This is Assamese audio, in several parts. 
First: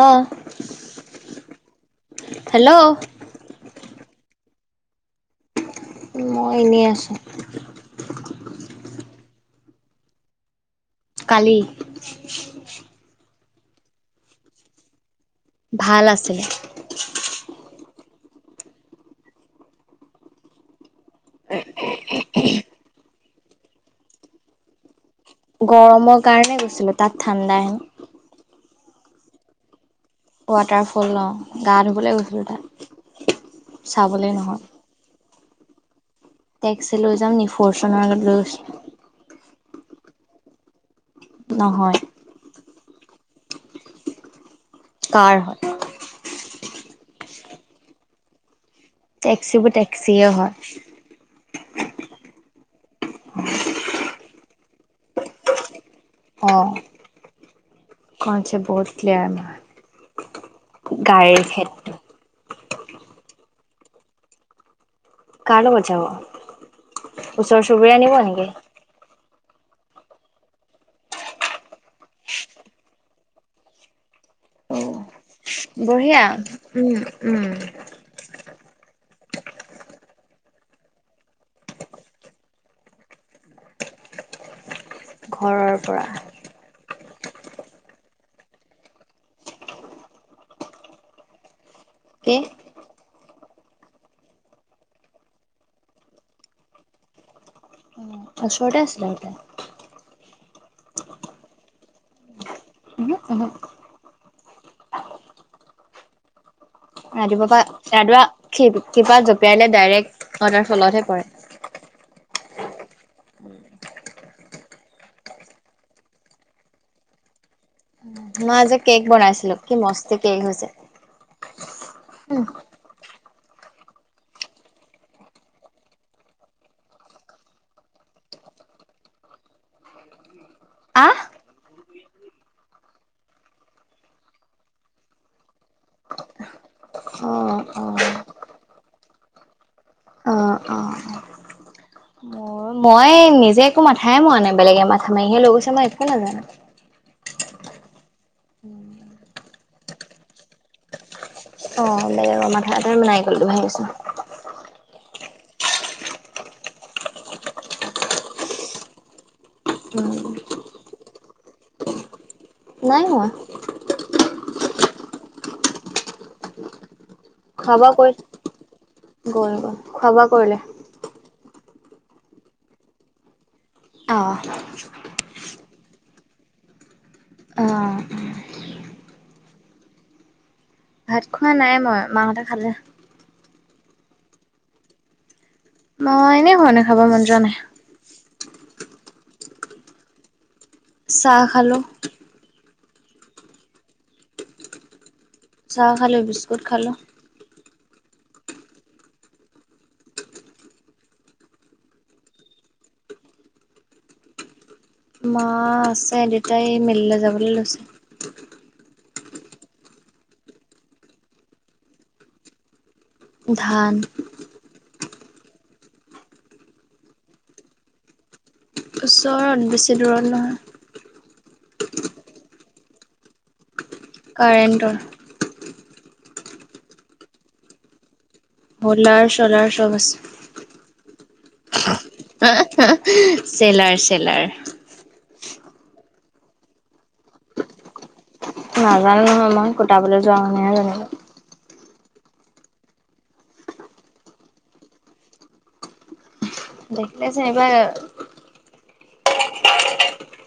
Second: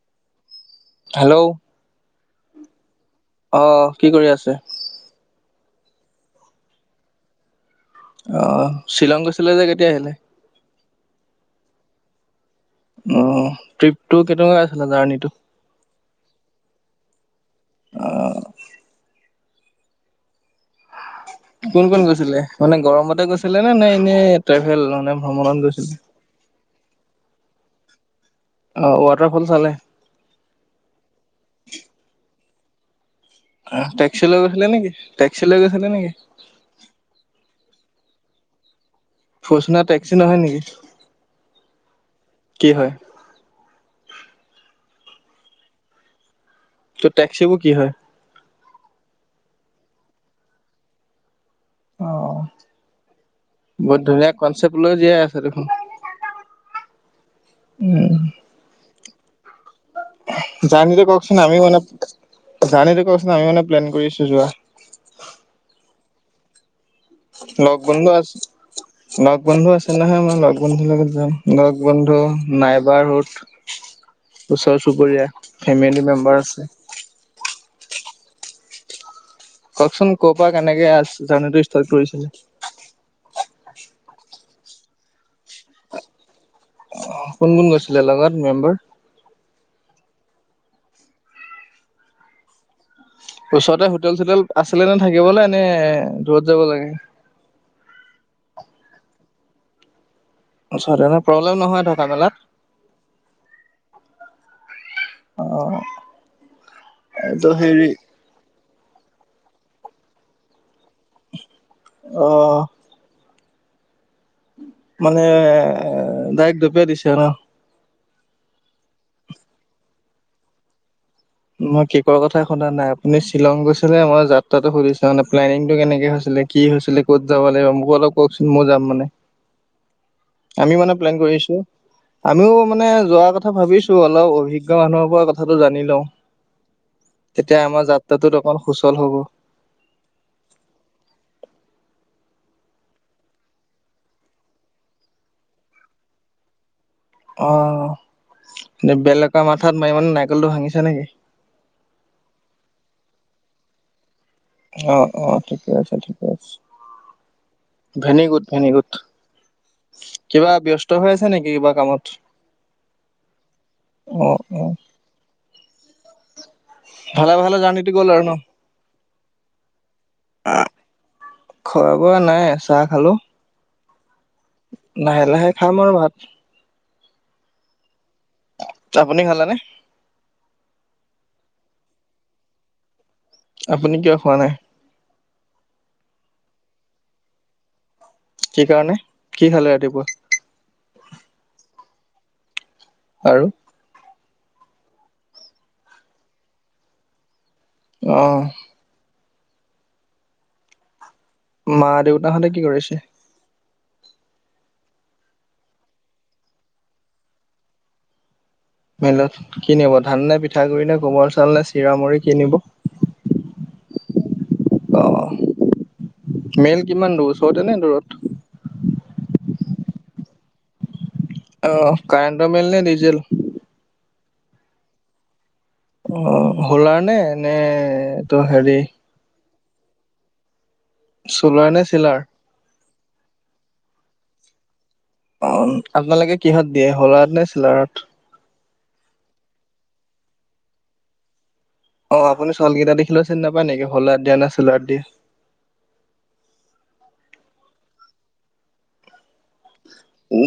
অহ হেল্ল' হেল্ল' অ কি কৰি আছে? মই এনেই আছোঁ অ শ্বিলং গৈছিলা যে কেতিয়া আহিলে? কালি অ ট্ৰিপটো কেনেকুৱা আছিলে জাৰ্ণিটো ভাল আছিলে অ কোন কোন গৈছিলে মানে গৰমতে গৈছিলে নে, নে এনেই ট্ৰেভেল মানে ভ্ৰমণত গৈছিলে গৰমৰ কাৰণে গৈছিলো তাত ঠাণ্ডা আহে অ ৱাটাৰফল চালে ৱাটাৰফল অ গা ধুবলে গৈছিলোঁ তাত অ টেক্সি চাবলৈ লৈ নহয় গৈছিলে নেকি টেক্সি গৈছিলে নেকি? টেক্সি লৈ যাম নি, ফৰচুনৰাৰ লৈ ফৰচুনাৰ টেক্সি নহয় নেকি? নহয় কি হয়? কাৰ হয় তো' টেক্সিবোৰ কি হয়? টেক্সিবোৰ টেক্সিয়ে হয়। অ বহুত ধুনীয়া কনচেপ্ট লৈ জীয়াই আছে দেখোন। অ উম কনচেপ্ট বহুত ক্লয়াৰ আমা জানেতি কওকচোন আমিও মানে ক্ষেত্ৰত জানেতে কওকচোন আমি মানে প্লেন কৰি আছো যোৱা। কাৰ লগত যাব? ওচৰ লগ চুবুৰীয়া বন্ধু নিব আছে নেকি? লগ বন্ধু আছে নহয় মই লগ বন্ধুৰ লগত যাম। লগ বন্ধু নাইবাৰ সোত ওচৰ চুবুৰীয়া বঢ়িয়া মেম্বাৰ আছে উম উম। কওকচোন ক পৰা কেনেকে জাৰ্নিটো ষ্টাৰ্ট কৰিছিলে? ঘৰৰ পৰা। অহ কোন কোন গৈছিলে লগত মেম্বাৰ? কি? ওচতে হোটেল চোটেল আছিলে নে থাকিবলৈ নে দূৰত যাব লাগে? ওচৰতে আছিলে তাতে। ওচৰতে ন প্ৰব্লেম নহয় থকা মেলাত? উহু উহু। [unintelligible] অহ। ৰাতিপুৱা পা ৰাধুৱা খিবি কিবা জপিয়ালে ডাইৰেক্ট অদাৰ ফলতহে পৰে। অ। মানে দাইৰেক জপিয়াই দিছে ন? মই আজি কেক বনাইছিলো কি মস্তি কেক হৈছে। মই কেকৰ কথা শুদা নাইপ। এনেই শ্বিলং গৈছিলে মই যাত্ৰাটো সুধিছে মানে প্লেনিংটো কেনেকে হৈছিলে কি হৈছিলে? ক'ত যাব লাগিব মোক অলপ কওকচোন মই যাম মানে। [inaudible] আমি মানে প্লেন আহ কৰিছো। আমিও মানে যোৱাৰ কথা ভাবিছো অলপ অভিজ্ঞ মানুহৰ পৰা কথাটো জানি লওঁ। তেতিয়া অ', আমাৰ অ'। যাত্ৰাটোত অকন সুচল হ'ব। অ অ। মোৰ মই নিজে একো মাথাই মোৱা নাই বেলেগে মাথা মাৰিহে লৈ গৈছে মই একো নাজানো। অ নে বেলেগক মাথাত মাৰি মানে নাৰিকলটো ভাঙিছে নেকি? অ বেলেগ মাথাত আৰু নাৰিকলটো ভাঙিছো। অ অ ঠিকে আছে ঠিকে আছে ভেনিগুড ভেনিগুড। উম, কিবা ব্যস্ত হৈ আছে নেকি কিবা কামত? নাই হোৱা। অ অহ। ভালে ভালে খোৱা জাৰ্ণিটো গ'ল বোৱা আৰু ন কই, গ'ল গ'ল খোৱা বোৱা কৰিলে? খোৱা বোৱা নাই চাহ খালো। অহ। লাহে লাহে খাম আৰু ভাত। অ। আপুনি খালে নে? ভাত খোৱা নাই মই মাহঁতে খালে। আপুনি কিয় খোৱা নাই? মই এনে খোৱা নাই, খাব মন যোৱা নাই। কি কাৰণে কি খালে ৰাতিপুৱা? চাহ খালোঁ। আৰু? চাহ খালোঁ বিস্কুট খালোঁ অ মা-দেউতাহঁতে কি কৰিছে? মা আছে দেউতাই মিললে যাবলে লৈছে। মিলত কি নিব ধান নে, পিঠাগুৰি নে, গোমৰ চাউল নে, চিৰা মুৰি কি নিব? ধান অ মেল কিমান দূৰ ওচৰতে নে দূৰত? ওচৰত বেছি দূৰত নহয়। অ কাৰেণ্টৰ মেল নে ডিজেল? কাৰেণ্ট অ হোলাৰ নে নে তো হেৰি লাৰ ছলাৰ চব আছে। চোলাৰ নে ছিলাৰ হে হে চেলাৰ চেলাৰ অ আপোনালোকে কিহত দিয়ে হোলাত নে চিলাৰত নাজানো নহয় মই কোটাবলে যোৱা মানুহেহে জানিব অ আপুনি চাউলকেইটা দেখিলেও চিনি নাপায় নেকি হলাত দিয়া নে চেলাৰত দিয়া দেখিলে চিনি পাই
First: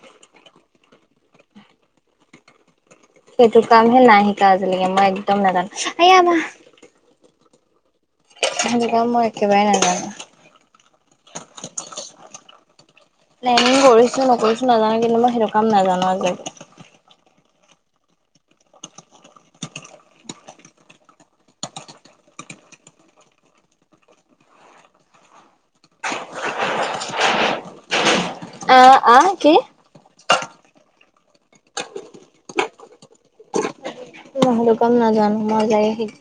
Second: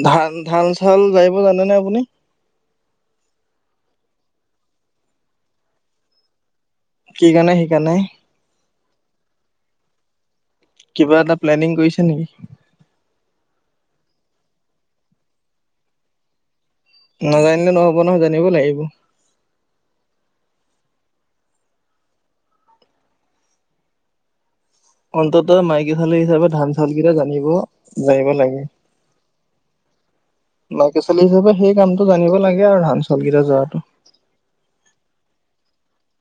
ধান ধান চাউল জাৰিব জানেনে আপুনি? সেইটো কাম হে নাই শিকা আজিলেকে মই একদম নাজানো এয়া মা কি কাৰণে শিকানাই? হেটো কাম মই একেবাৰে নাজানো কিবা এটা প্লেনিং কৰিছে নেকি? প্লেনিং কৰিছো নকৰিছো নাজানো কিন্তু মই সেইটো কাম নাজানো আজিলৈকে নাজানিলে নহব নহয় জানিব লাগিব অন্তত মাইকী ছোৱালী হিচাপে ধান- চাউলকেইটা জানিব জানিব লাগে আ আ কি? মাইকী ছোৱালী হিচাপে সেই কামটো জানিব লাগে আৰু ধান চাউলকেইটা জৰাটো মই সেইটো কাম নাজানো মই জাৰি শিক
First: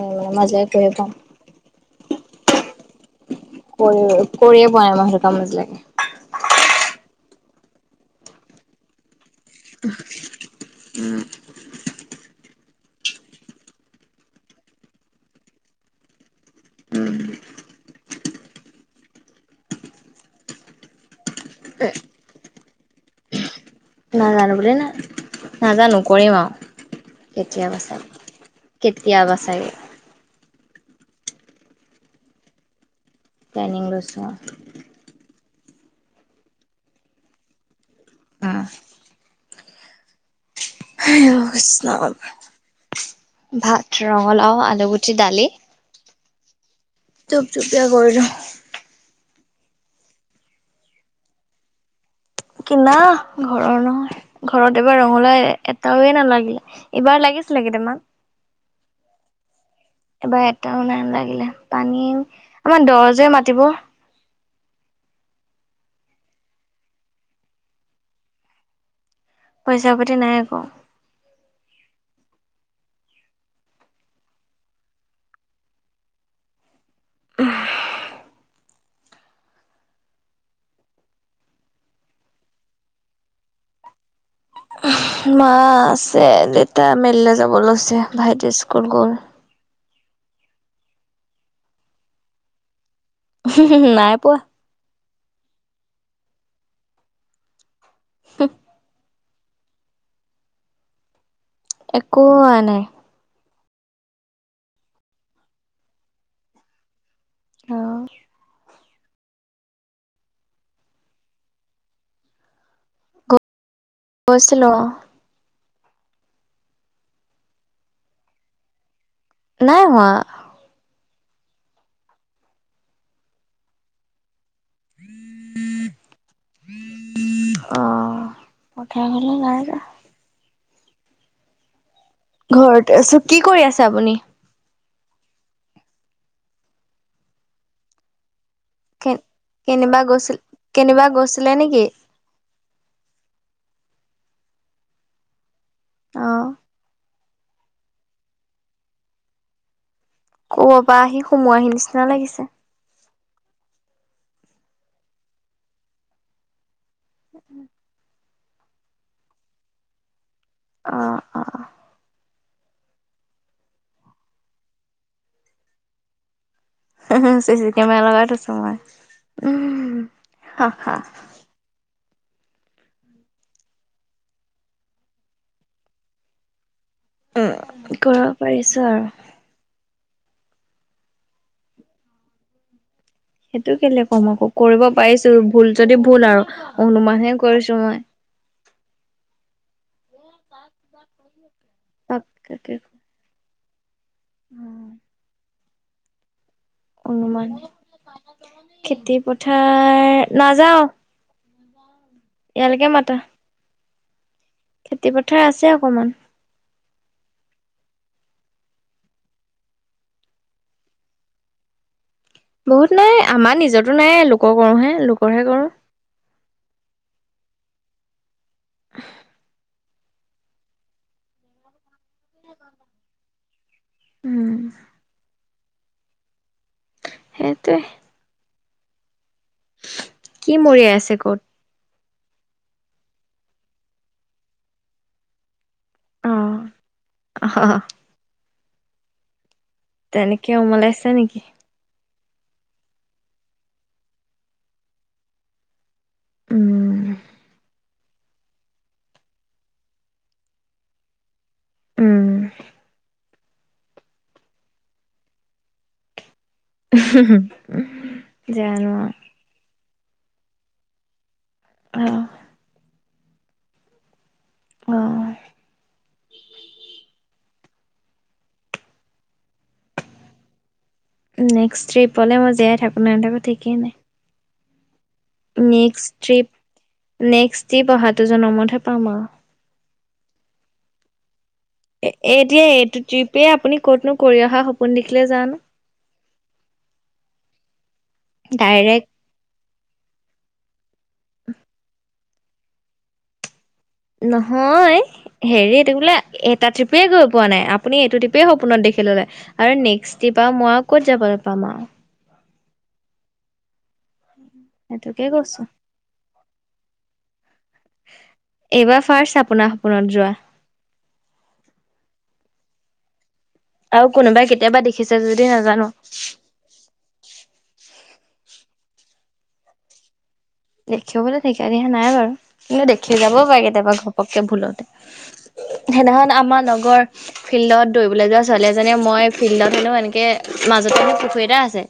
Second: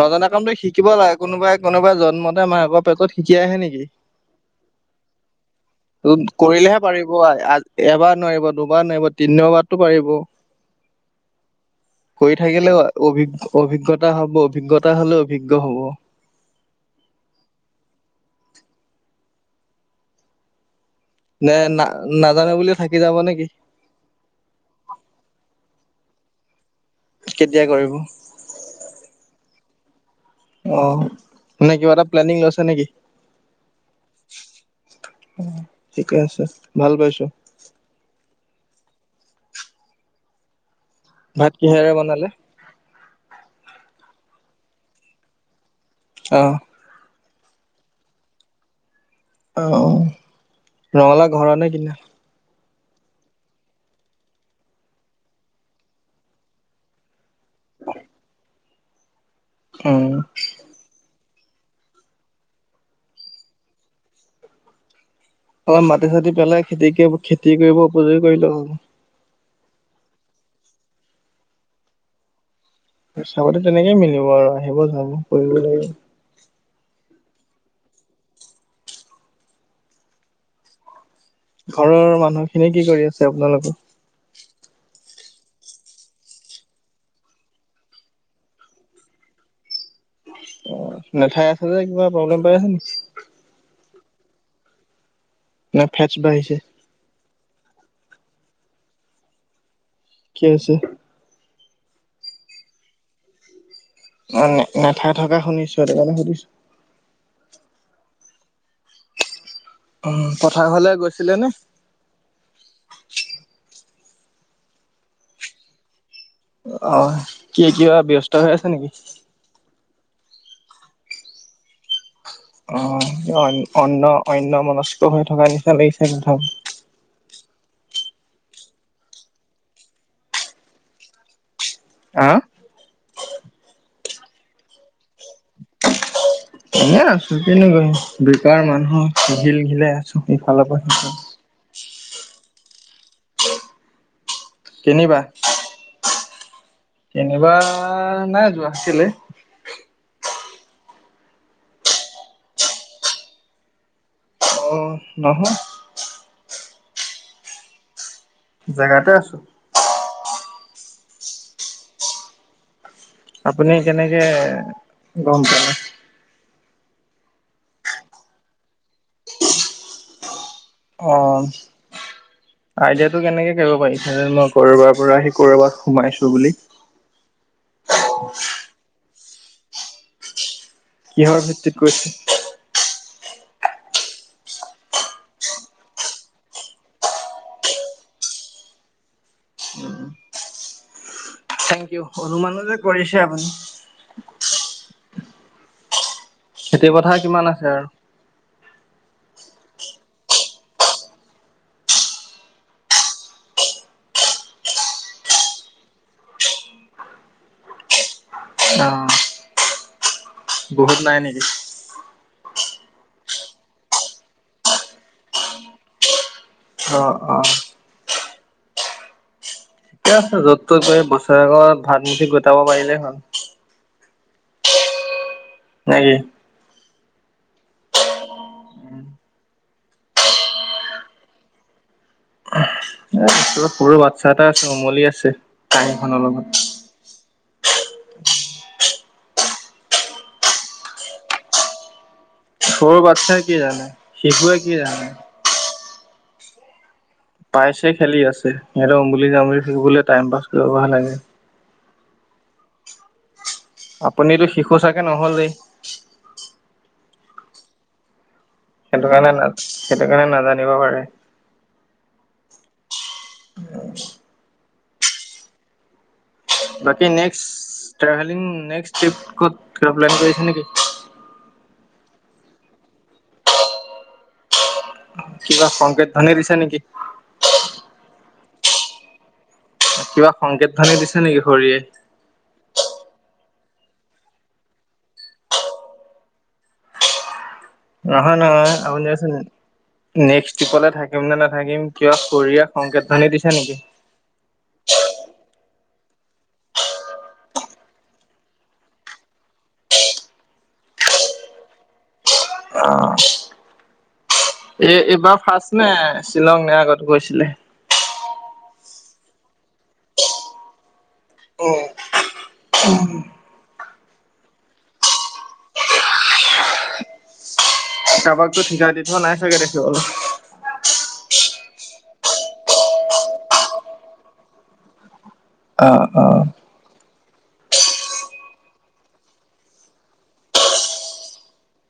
নজনা কামটো শিকিব লাগে কোনোবাই কোনোবাই জন্মতে মাকৰ পেটত শিকি আহে নেকি কৰিব কৰিয়ে পোৱা নাই সেইটো কাম আজিলেকে ত কৰিলেহে পাৰিব এবাৰ নোৱাৰিব, দুবাৰ নোৱাৰিব, তিনি বাৰততো পাৰিব কৰি থাকিলেও অভি অভিজ্ঞতা হ'ব অভিজ্ঞতা হ'লেও অভিজ্ঞতা হ'ব [unintelligible] নে না নাজানো বুলি থাকি যাব নেকি জনানো বুলি না নাজানো কৰিম আঅ কেতিয়া কেতিয়াবা কৰিব চাই কেতিয়াবা চাগে অ মানে কিবা এটা প্লেনিং লৈছা নেকি? অ লৈছোঁ অ অ ঠিকে আছে ভাল পাইছো আ হাইও ভাত কৃষ্ণ কিহেৰে বনালে? ভাত ৰঙালাও, আলুগুটি, দালি অ। থুপথুপীয়া কৰিলো। অ। ৰঙালাউ ঘৰৰ নে কিনা? কিনা ঘৰৰ নহয়। ঘৰত এইবাৰ ৰঙলাউ এটাওৱে নালাগিলে, ইবাৰ লাগিছিলে কেইটামান। উম [inaudible] এইবাৰ এটাও নালাগিলে পানী আমাৰ দ যে মাটিবোৰ। অলপ মাটি-চাটি পেলাই খেতি খেতি কৰিব উপযোগী কৰিলেই হ'ল। পইচা-পাতি নাই আক। পইচা-পাতি তেনেকেই মিলিব আৰু সেইবোৰ কামবোৰ কৰিবই লাগিব। [unintelligible] ঘৰৰ মানুহখিনিয়ে কি কৰি আছে আপোনালোকৰ? মা আছে, দেতা মেললে যাব লৈছে, ভাইটি স্কুল গ'ল। অ। নেথাই আছ যে কিবা প্ৰব্লেম পাই আছ নি? নাই পোৱা। নাই ফেটচ বাঢ়িছে। [unintelligible] কি হৈছে? একো হোৱা নাই। অ নেথাই থকা শুনিছো সেইটোকাৰণে সুধিছো। অ। অ। পথাৰলে গৈছিলে নে? গৈছিলো অ। অ, কি কিবা ব্যস্ত হৈ আছে নিকি? নাই হোৱা। অ অন অন্য মনস্ক হৈ থকাৰ নিচিনা লাগিছে কথাবোৰ। অ। পঠিয়া ঘলে নাই যোৱা। হা? ঘৰতে আছো। কি কৰি আছে আপুনি? এনে আছো কিনো কৰিম, বেকাৰ মানুহ কে টিঘিল ঘিলাই আছো ইফালৰ পৰা সিফালে। লে নেকি? কিনিবা? অ। কেনিবা নাই যোৱা। কেলে? ক'বাপা আহি সোমোৱাহি নিচিনা লাগিছে। অ, নহয়। [inaudible] জেগাতে আছো। অ। অ', আপুনি কেনেকে গম পালে? চি চি কেমেৰা লগাই থৈছো মই উম হাহ। অ। আইডিয়াটো কেনেকে কৰিব পাৰিছে যে মই ক'ৰবাৰ পৰা আহি ক'ৰবাত সোমাইছো বুলি? উম, কৰিব পাৰিছো আৰু। কিহৰ ভিত্তিত কৈছে? সেইটো কেলে কম আকৌ, কৰিব পাৰিছো ভুল যদি ভুল আৰু অনুমানহে কৰিছো মই। [unintelligible] Thank U. অনুমানো যে কৰিছে আপুনি। উম। খেতিৰ পথাৰ কিমান অনুমান, আছে আৰু খেতি পথাৰ নাযাওঁ। ইয়ালেকে মাতা। খেতি পথাৰ আছে অকমান। অ। বহুত নাই নেকি? বহুত নাই, আমাৰ নিজৰতো নাই, লোকৰ কৰোহে, লোকৰহে কৰোঁ। অ, অ। [unintelligible] ঠিকে আছে, য'ত ত'ত হে বছৰেগত ভাত মুঠি গোটাব পাৰিলে হ'ল। উম। নেকি সেইটোৱে। উম। কি মৰিয়াই আছে ক'ত? এ, ওচৰত সৰু বাচ্ছা এটা আছে উমলি আছে, কাঁহীখনৰ অ লগত। অ হ হ তেনেকে ওমলাইছে নেকি? সৰু বাচ্ছাই কি জানে, শিশুৱে কি জানে। উমম পাইছে খেলি আছে, সিহঁতে উমুলি যামুলি থাকিবলে টাইম পাছ কৰিবহে লাগে। উম আপুনিতো শিশু চাগে নহলেই? উম হু হু জানো সেইটো কাৰণে নাজ সেইটো কাৰণে নাজানিব পাৰে। অ উম অ' বাকী নেক্সট ট্ৰেভেলিং নেক্স টিপ ক'ত কিবা প্লেন কৰিছে নেকি? নেক্স ট্ৰিপলে মই জীয়াই থাকোঁ নাথাকো ঠিকেই নাই। কিবা সংকেত নেক্সট ধ্বনি দিছে নেকি? ট্ৰিপ নেক্সট ট্ৰিপ অহাটো জনমতহে পাম আৰু। কিবা সংকেত ধ্বনি দিছে নেকি শৰীৰে এ এতিয়া এইটো ট্ৰিপে আপুনি ক'তনো কৰি অহা সপোন দেখিলে জানো নহয় নহয় ডাইৰেক্ট আপুনিচোন নেক্সট ট্ৰিপলে থাকিম নে নাথাকিম কিয় শৰীৰে সংকেত ধ্বনি দিছে নেকি? নহয় হেৰিটো বোলে এটা ট্ৰিপে গৈ পোৱা নাই আপুনি এইটো ট্ৰিপে সপোনত দেখি ললে। আৰু নেক্সট ট্ৰিপ আৰু মই আৰু ক'ত যাবলৈ পাম আৰু। এ সেইটোকে এইবাৰ কৈছো ফাৰ্ষ্ট নে শ্বিলং নে আগত গৈছিলে? এইবাৰ ফাৰ্ষ্ট আপোনাৰ সপোনত যোৱা। উম উম আৰু কোনোবাই কেতিয়াবা দেখিছে যদি নাজানো। কাৰোবাকো ঠিকাই দি থোৱা নাই চাগে দেখিবলে দেখিবলৈ ঠিকা দিয়া নাই বাৰু কিন্তু দেখি যাবও পাৰে কেতিয়াবা ঘপকে ভুলতে, অ', সেইদিনাখন অ', আমাৰ লগৰ ফিল্ডত দৌৰিবলৈ যোৱা ছোৱালী এজনীয়ে মই ফিল্ডত হেনো এনেকে মাজতে পুখুৰী এটা আছে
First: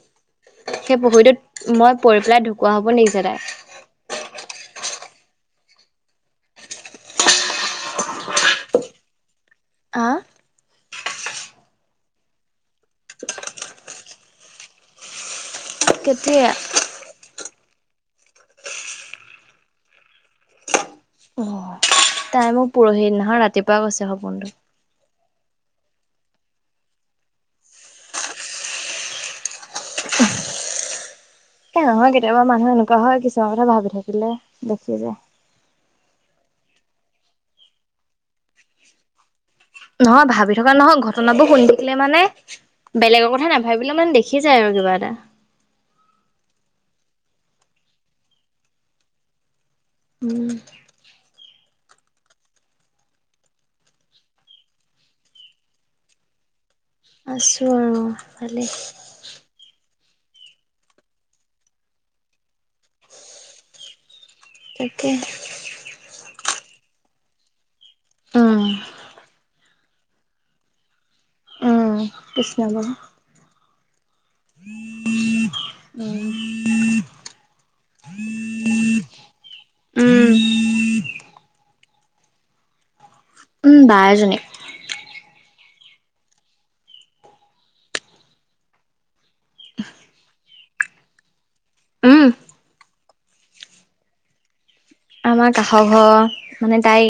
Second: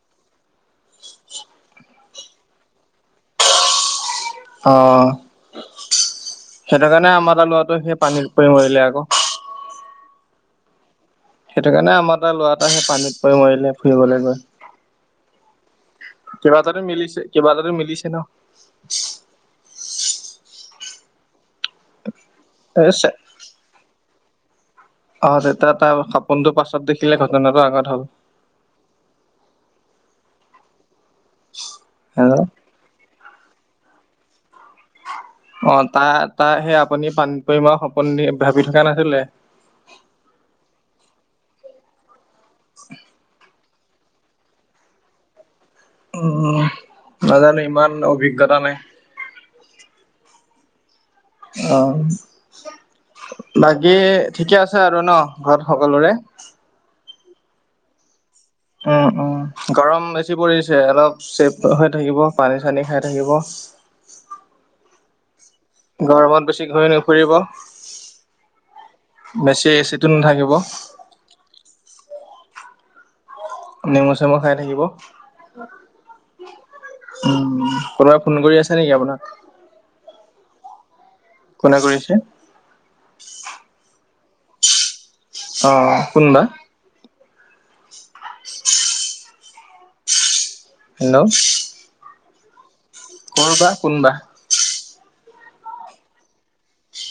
সেই পুখুৰীটোত মই পৰি পেলাই ঢুকুৱা সপোন দেখিছে তাই, অ সেইটো কাৰণে আমাৰ লৰাটো সেই পানীত মৰিলে আক। আহ সেইটো কাৰণে আমাৰ এটা লৰা এটা সেই পানীত পৰি মাৰিলে ফুৰিবলৈ গৈ। কেতিয়া কিবা এটা তো মিলিছে কিবা এটা মিলিছে ন অ তাই মোক এই পৰহি চে দিনা খন ৰাতিপুৱা কৈছে সপোনটো অ' তেতিয়া তাৰ সপোনটো পাছত দেখিলে ঘটনাটো আগত হ'ল। নহয় হেল্ল' কেতিয়াবা মানুহ এনেকুৱা হয় কিছুমান কথা ভাবি থাকিলে দেখি যায়। অ' তাই তাই সেই আপুনি পানীত পৰি মৰি সপোন ভাবি থকা নাছিলে। নহয় ভাবি থকা নহয় ঘটনাবোৰ শুনি থাকিলে মানে বেলেগৰ কথা নাভাবিলে মানে দেখি যায় আৰু কিবা এটা, উম নাজানো ইমান অভিজ্ঞতা নাই। উম অ' বাকী ঠিকে আছে আৰু ন ঘৰত সকলোৰে। আছোঁ আৰু ভালেই। উম উম গৰম বেছি পৰিছে অলপ চেফ হৈ থাকিব পানী চানী খাই থাকিব। তাকে গৰমত বেছি ঘূৰি নুফুৰিব উম বেছি এচিত টো নাথাকিব। উম কৃষ্ণ [unintelligible] নেমু চেমু খাই থাকিব। উম কোনোবাই ফোন কৰি আছে নেকি আপোনাক। উম কোনে কৰিছে। উম বা এজনীয়ে। অ অ কোন বা, [unintelligible] হেল্ল', উম ক'ৰ বা কোন বা। আমাৰ কাষ ঘৰৰ মানে তাই,